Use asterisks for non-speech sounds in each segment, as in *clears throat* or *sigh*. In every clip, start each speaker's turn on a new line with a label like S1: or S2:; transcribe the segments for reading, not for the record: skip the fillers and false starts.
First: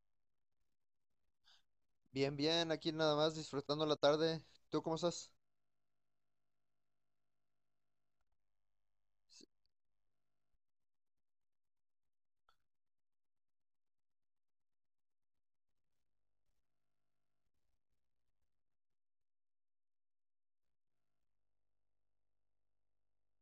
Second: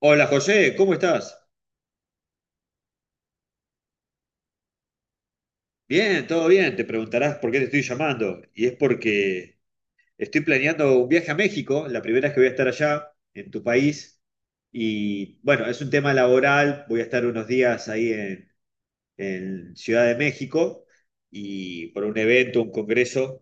S1: Hola José, ¿cómo estás?
S2: Bien, bien, aquí nada más disfrutando la tarde. ¿Tú cómo estás?
S1: Bien, todo bien. Te preguntarás por qué te estoy llamando. Y es porque estoy planeando un viaje a México, la primera vez que voy a estar allá, en tu país. Y bueno, es un tema laboral, voy a estar unos días ahí en Ciudad de México y por un evento, un congreso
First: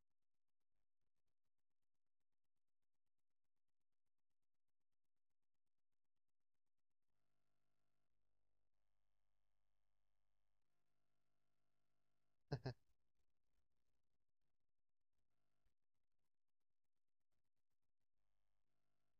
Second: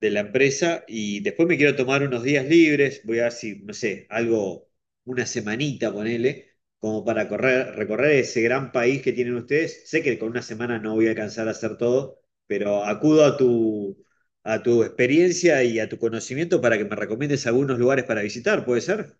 S1: de la empresa y después me quiero tomar unos días libres, voy a ver si, no sé, algo, una semanita, ponele, como para recorrer ese gran país que tienen ustedes. Sé que con una semana no voy a alcanzar a hacer todo, pero a tu experiencia y a tu conocimiento para que me recomiendes algunos lugares para visitar, ¿puede ser?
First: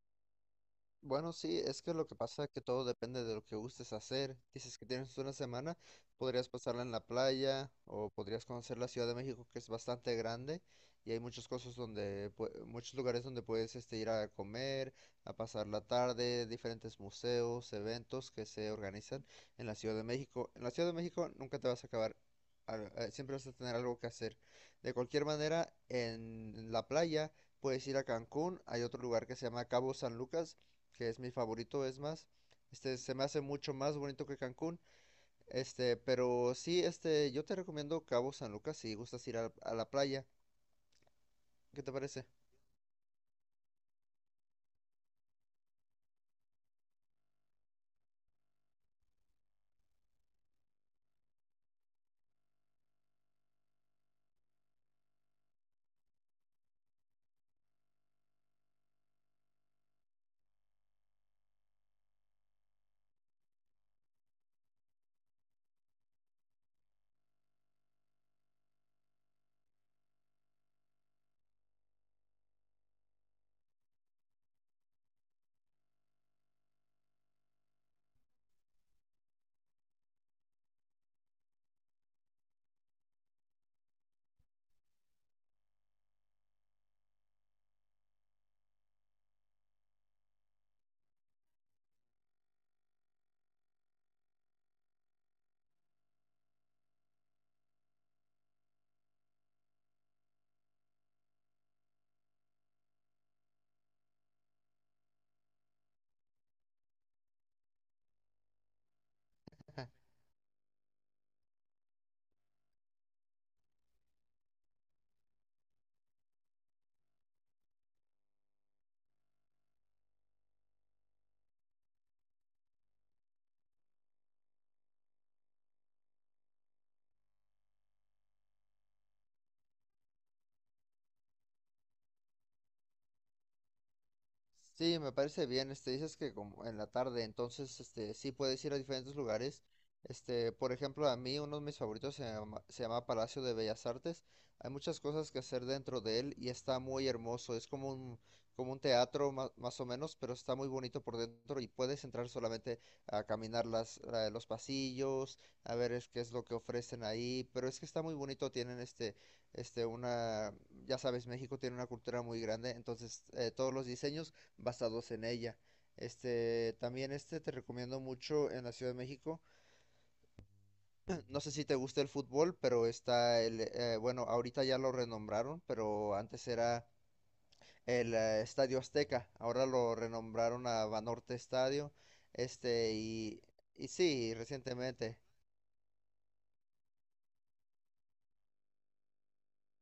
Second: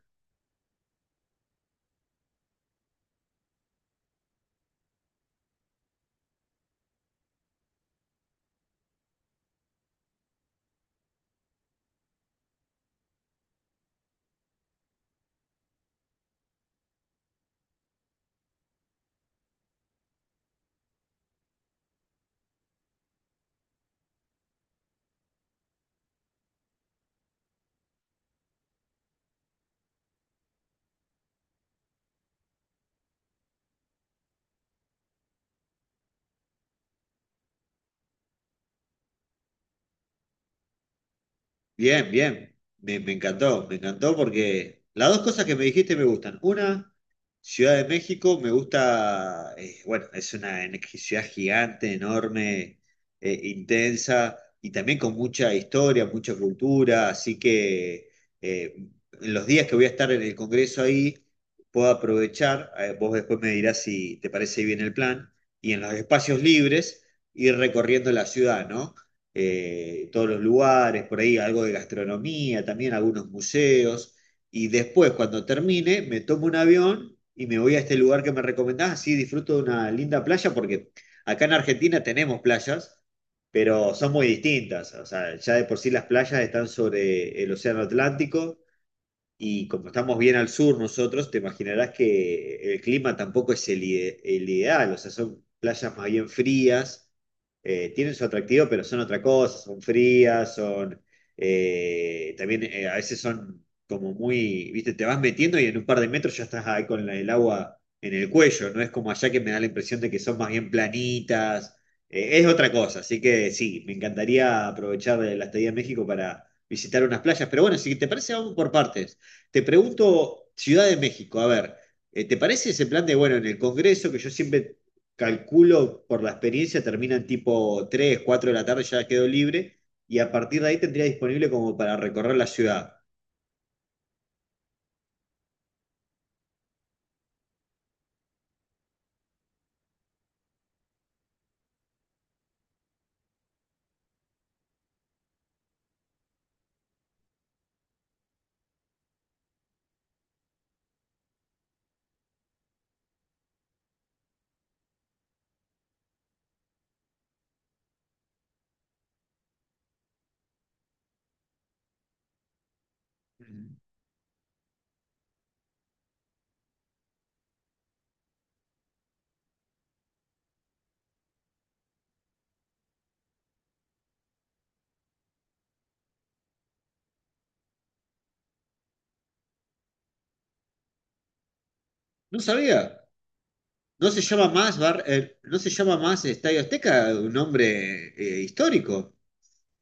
S2: Bueno, sí, es que lo que pasa es que todo depende de lo que gustes hacer. Dices que tienes una semana, podrías pasarla en la playa o podrías conocer la Ciudad de México, que es bastante grande y hay muchas cosas donde, muchos lugares donde puedes ir a comer, a pasar la tarde, diferentes museos, eventos que se organizan en la Ciudad de México. En la Ciudad de México nunca te vas a acabar, siempre vas a tener algo que hacer. De cualquier manera, en la playa puedes ir a Cancún. Hay otro lugar que se llama Cabo San Lucas que es mi favorito, es más. Se me hace mucho más bonito que Cancún. Pero sí, yo te recomiendo Cabo San Lucas si gustas ir a la playa. ¿Qué te
S1: Bien,
S2: parece?
S1: bien. Me encantó porque las dos cosas que me dijiste me gustan. Una, Ciudad de México, me gusta, bueno, es ciudad gigante, enorme, intensa y también con mucha historia, mucha cultura, así que eh, en los días que voy a estar en el Congreso ahí, puedo aprovechar, vos después me dirás si te parece bien el plan, y en los espacios libres ir recorriendo la ciudad, ¿no? Todos los lugares, por ahí algo de gastronomía, también algunos museos. Y después, cuando termine, me tomo un avión y me voy a este lugar que me recomendás. Así disfruto de una linda playa, porque acá en Argentina tenemos playas, pero son muy distintas. O sea, ya de por sí las playas están sobre el Océano Atlántico y como estamos bien al sur nosotros, te imaginarás que el clima tampoco es el ideal, o sea, son playas más bien frías, tienen su atractivo, pero son otra cosa, son frías, son, también a veces son como muy, viste, te vas metiendo y en un par de metros ya estás ahí con el agua en el cuello, no es como allá que me da la impresión de que son más bien planitas, es otra cosa, así que sí, me encantaría aprovechar la estadía en México para visitar unas playas, pero bueno, si te parece, vamos por partes. Te pregunto, Ciudad de México, a ver, ¿te parece ese plan de, bueno, en el Congreso, que yo siempre calculo por la experiencia, terminan tipo 3, 4 de la tarde, ya quedo libre, y a partir de ahí tendría disponible como para recorrer la ciudad?
S2: Sí, me parece bien. Dices que como en la tarde, entonces, sí puedes ir a diferentes lugares. Por ejemplo, a mí uno de mis favoritos se llama Palacio de Bellas Artes. Hay muchas cosas que hacer dentro de él y está muy hermoso. Es como un teatro más o menos, pero está muy bonito por dentro y puedes entrar solamente a caminar los pasillos, a ver qué es lo que ofrecen ahí. Pero es que está muy bonito. Tienen este, una, ya sabes, México tiene una cultura muy grande, entonces todos los diseños basados en ella. También te recomiendo mucho en la Ciudad de México. *clears throat* No sé si te gusta el fútbol, pero está bueno, ahorita ya lo renombraron, pero antes era el Estadio Azteca. Ahora lo renombraron a Banorte Estadio.
S1: No
S2: Este,
S1: sabía.
S2: y, y
S1: No se
S2: sí,
S1: llama más bar,
S2: recientemente.
S1: no se llama más Estadio Azteca, un nombre histórico.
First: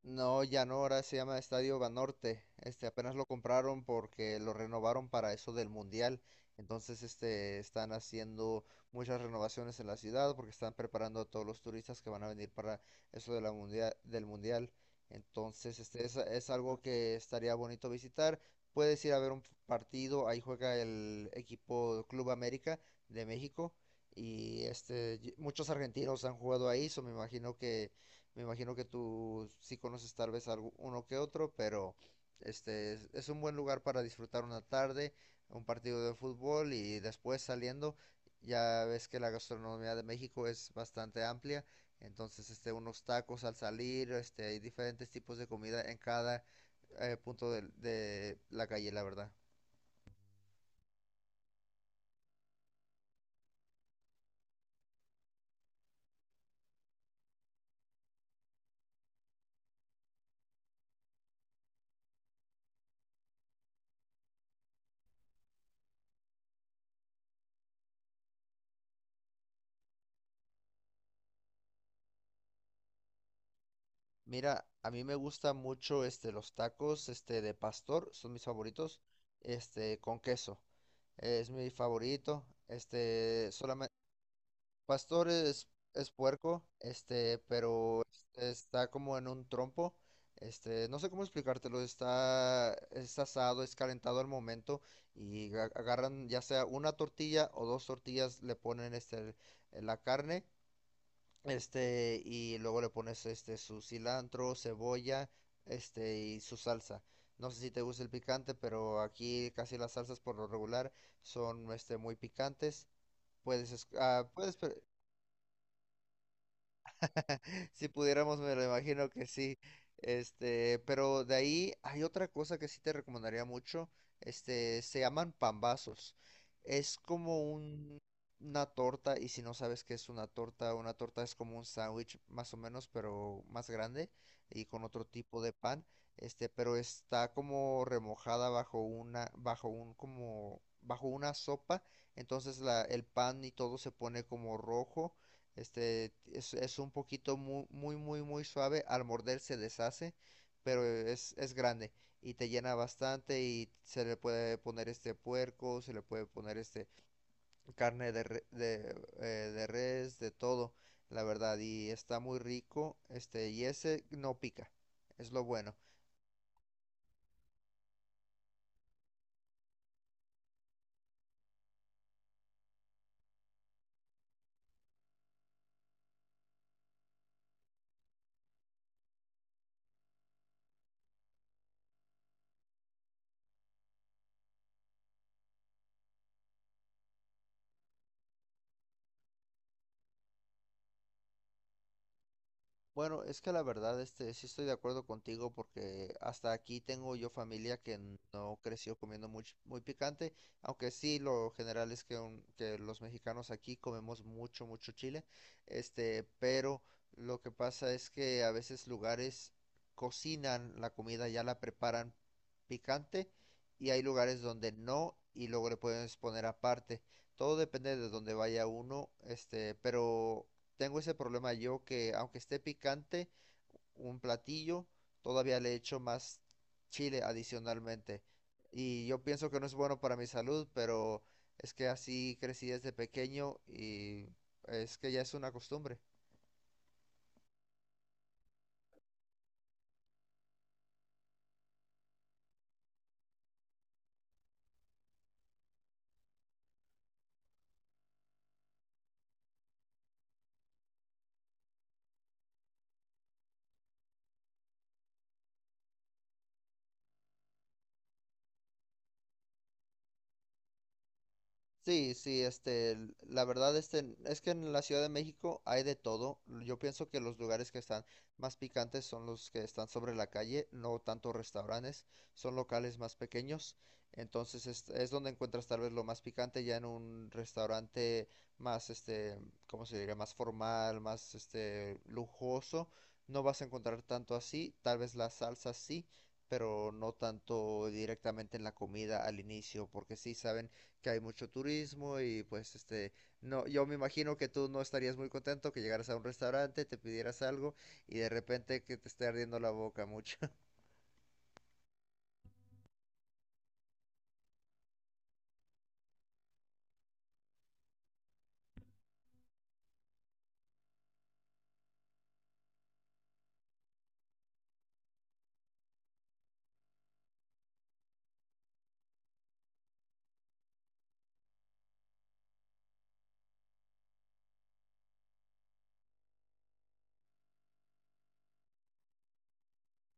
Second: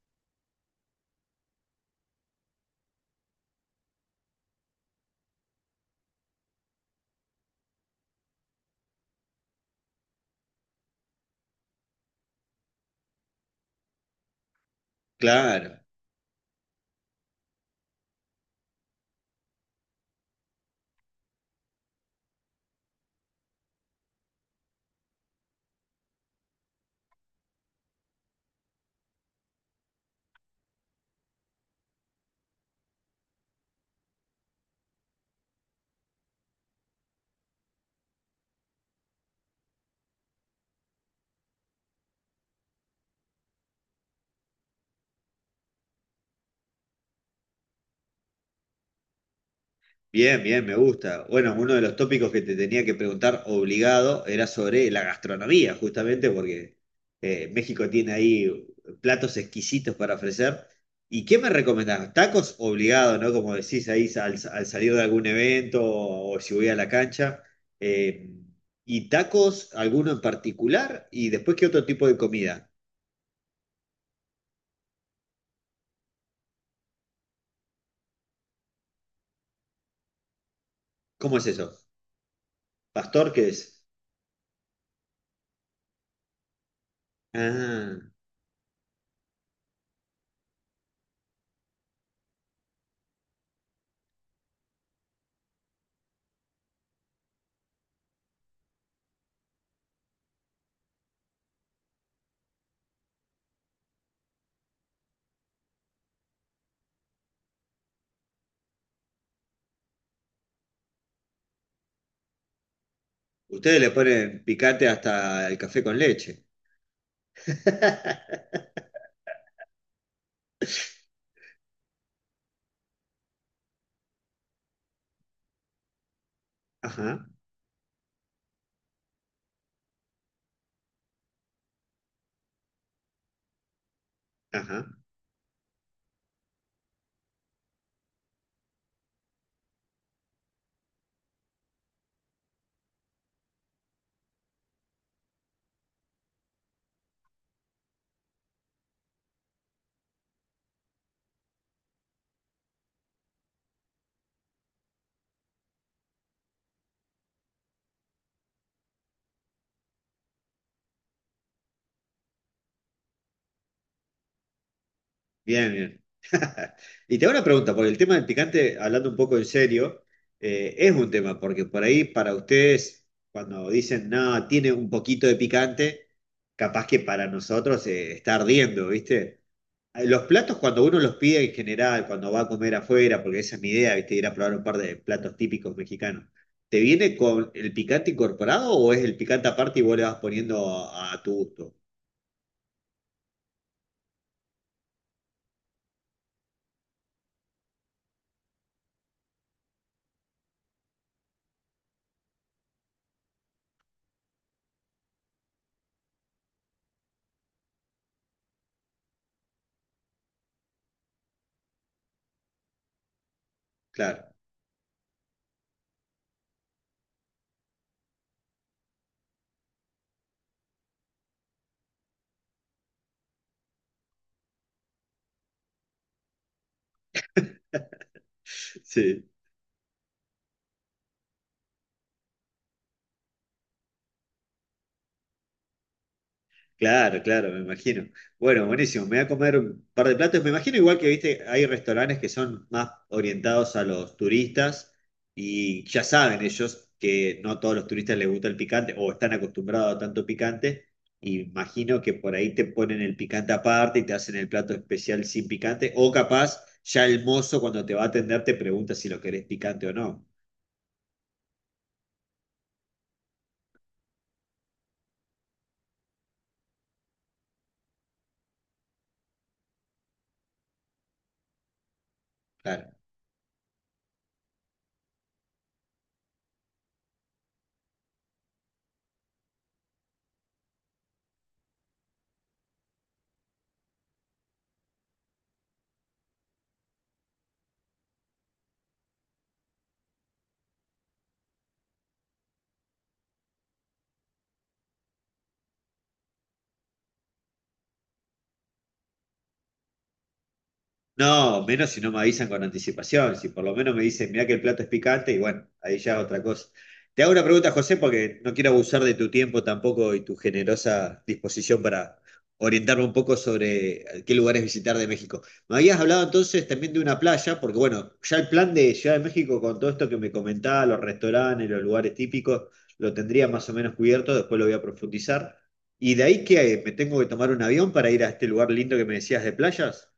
S2: No, ya no, ahora se llama Estadio Banorte. Apenas lo compraron porque lo renovaron para eso del Mundial. Entonces, están haciendo muchas renovaciones en la ciudad porque están preparando a todos los turistas que van a venir para eso de la del Mundial.
S1: Claro.
S2: Entonces, es algo que estaría bonito visitar. Puedes ir a ver un partido, ahí juega el equipo Club América de México y muchos argentinos han jugado ahí, so me imagino que tú sí conoces tal vez algo, uno que otro, pero es un buen lugar para disfrutar una tarde, un partido de fútbol. Y después saliendo, ya ves que la gastronomía de México es bastante amplia, entonces unos tacos al salir. Hay diferentes tipos de comida en cada punto de la calle, la verdad.
S1: Bien, bien, me gusta. Bueno, uno de los tópicos que te tenía que preguntar obligado era sobre la gastronomía, justamente porque México tiene ahí platos exquisitos para ofrecer. ¿Y qué me recomendás? Tacos obligado, ¿no? Como decís ahí al salir de algún evento o, si voy a la cancha. Eh, ¿Y tacos, alguno en particular? ¿Y después qué otro tipo de comida?
S2: Mira, a mí me gusta mucho los tacos de pastor, son mis favoritos, con queso.
S1: ¿Cómo es
S2: Es mi
S1: eso?
S2: favorito.
S1: ¿Pastor qué
S2: Este
S1: es?
S2: solamente pastor es puerco. este,
S1: Ah,
S2: pero este, está como en un trompo. No sé cómo explicártelo. Está es asado, es calentado al momento y agarran ya sea una tortilla o dos tortillas, le ponen la carne y luego le pones su cilantro, cebolla, y su salsa. No sé si te gusta el picante, pero aquí casi las salsas por lo regular son muy picantes. Puedes
S1: ustedes
S2: es-
S1: le
S2: ah,
S1: ponen
S2: puedes pre-
S1: picante hasta el café con leche.
S2: *laughs* Si pudiéramos,
S1: *laughs*
S2: me lo imagino que sí. Pero de ahí hay otra cosa que sí te recomendaría mucho. Se llaman pambazos. Es
S1: Ajá,
S2: como un, una torta, y si no sabes qué es una torta es como un sándwich más o menos, pero más grande y con
S1: ajá.
S2: otro tipo de pan. Pero está como remojada bajo una, bajo un, como, bajo una sopa. Entonces el pan y todo se pone como rojo. Es un poquito muy, muy, muy, muy suave. Al morder se deshace, pero es grande y te llena bastante, y se le puede poner puerco, se le puede poner carne de res, de todo, la verdad. Y está muy rico, y ese no pica. Es lo
S1: Bien,
S2: bueno.
S1: bien. *laughs* Y te hago una pregunta, porque el tema del picante, hablando un poco en serio, es un tema, porque por ahí para ustedes, cuando dicen, no, tiene un poquito de picante, capaz que para nosotros está ardiendo, ¿viste? Los platos cuando uno los pide en general, cuando va a comer afuera, porque esa es mi idea, ¿viste? Ir a probar un par de platos típicos mexicanos, ¿te viene con el picante incorporado o es el picante aparte y vos le vas poniendo a tu gusto?
S2: Bueno, es que la verdad, sí estoy de acuerdo contigo porque hasta aquí tengo yo familia que no creció comiendo muy, muy picante, aunque sí lo general es que los mexicanos aquí comemos mucho, mucho chile. Pero lo que pasa es que a veces lugares cocinan la comida, ya la preparan picante, y hay
S1: Claro,
S2: lugares donde no y luego le puedes poner aparte. Todo depende de dónde vaya uno. Pero tengo ese problema yo, que aunque esté picante un platillo, todavía le echo más chile adicionalmente. Y yo
S1: *laughs* sí.
S2: pienso que no es bueno para mi salud, pero es que así crecí desde pequeño y es que ya es una costumbre.
S1: Claro, claro, me imagino. Bueno, buenísimo. Me voy a comer un par de platos. Me imagino igual que, viste, hay restaurantes que son más orientados a los turistas y ya saben ellos que no a todos los turistas les gusta el picante o están acostumbrados a tanto picante. Y imagino que por ahí te ponen el picante aparte y te hacen el plato especial sin picante. O capaz ya el mozo cuando te va a atender te pregunta si lo querés picante o no.
S2: Sí, sí, la verdad, es que en la Ciudad de México hay de todo. Yo pienso que los lugares que están más picantes son los que están sobre la calle, no tanto restaurantes, son
S1: Claro.
S2: locales más pequeños. Entonces es donde encuentras tal vez lo más picante. Ya en un restaurante más, ¿cómo se diría? Más formal, más, lujoso. No vas a encontrar tanto así, tal vez la salsa sí, pero no tanto directamente en la comida al inicio, porque sí saben que hay mucho turismo y pues no, yo me imagino que tú no estarías muy contento que llegaras a un restaurante, te pidieras algo y de repente que te esté ardiendo la boca mucho. *laughs*
S1: No, menos si no me avisan con anticipación, si por lo menos me dicen, mirá que el plato es picante y bueno, ahí ya otra cosa. Te hago una pregunta, José, porque no quiero abusar de tu tiempo tampoco y tu generosa disposición para orientarme un poco sobre qué lugares visitar de México. Me habías hablado entonces también de una playa, porque bueno, ya el plan de Ciudad de México con todo esto que me comentaba, los restaurantes, los lugares típicos, lo tendría más o menos cubierto, después lo voy a profundizar. ¿Y de ahí que me tengo que tomar un avión para ir a este lugar lindo que me decías de playas?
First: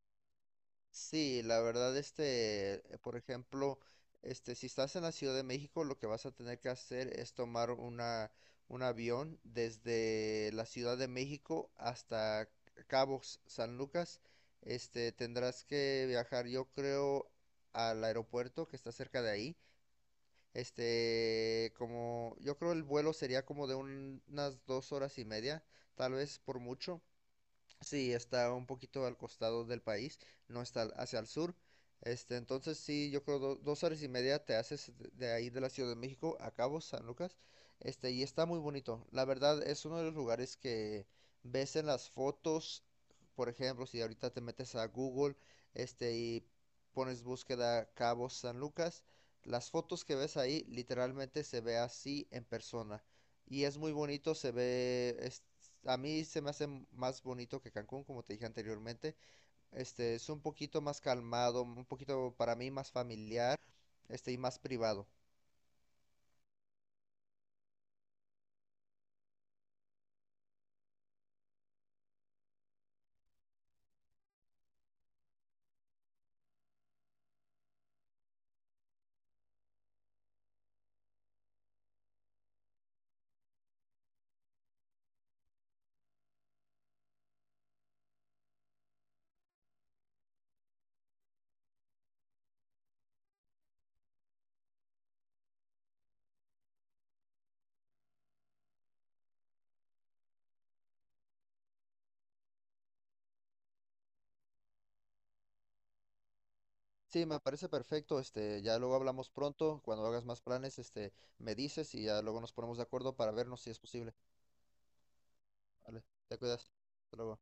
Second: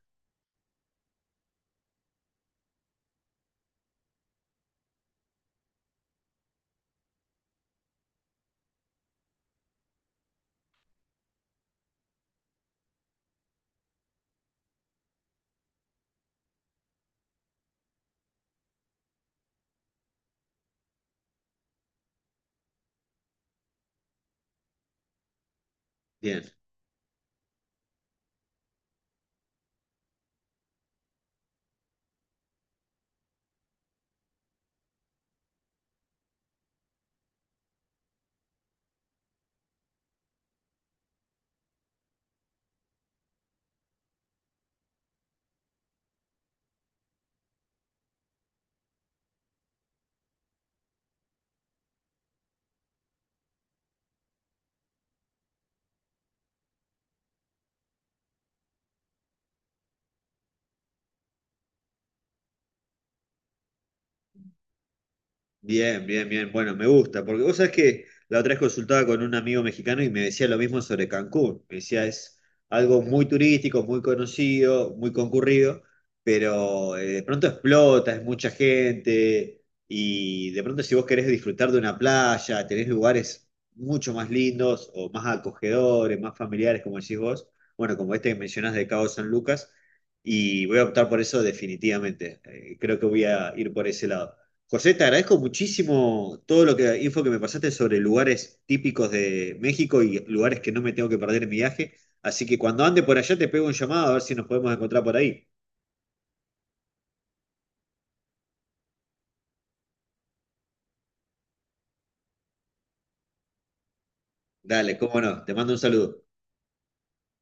S2: Sí, la verdad, por ejemplo, si estás en la Ciudad de México, lo que vas a tener que hacer es tomar un avión desde la Ciudad de México hasta Cabos, San Lucas. Tendrás que viajar, yo creo, al aeropuerto que está cerca de ahí. Como yo creo el vuelo sería como de unas dos horas y media, tal vez
S1: Bien.
S2: por mucho. Sí, está un poquito al costado del país, no está hacia el sur. Entonces sí, yo creo dos horas y media te haces de ahí de la Ciudad de México a Cabo San Lucas. Y está muy bonito. La verdad es uno de los lugares que ves en las fotos. Por ejemplo, si ahorita te metes a Google, y pones búsqueda Cabo San Lucas, las fotos que ves ahí literalmente se ve así en persona. Y es muy bonito, se ve, a mí se me hace más bonito que Cancún, como te dije anteriormente. Este es un poquito más calmado, un poquito para mí más familiar, y más privado.
S1: Bien, bien, bien. Bueno, me gusta, porque vos sabés que la otra vez consultaba con un amigo mexicano y me decía lo mismo sobre Cancún. Me decía, es algo muy turístico, muy conocido, muy concurrido, pero de pronto explota, es mucha gente y de pronto si vos querés disfrutar de una playa, tenés lugares mucho más lindos o más acogedores, más familiares, como decís vos, bueno, como este que mencionás de Cabo San Lucas, y voy a optar por eso definitivamente. Creo que voy a ir por ese lado. José, te agradezco muchísimo todo lo que info que me pasaste sobre lugares típicos de México y lugares que no me tengo que perder en mi viaje. Así que cuando ande por allá te pego un llamado a ver si nos podemos encontrar por ahí.
S2: Sí, me parece perfecto. Ya luego hablamos pronto. Cuando hagas más planes, me dices y ya luego nos ponemos de acuerdo para vernos si es posible.
S1: Dale, cómo no, te mando un
S2: Vale,
S1: saludo.
S2: te cuidas. Hasta luego.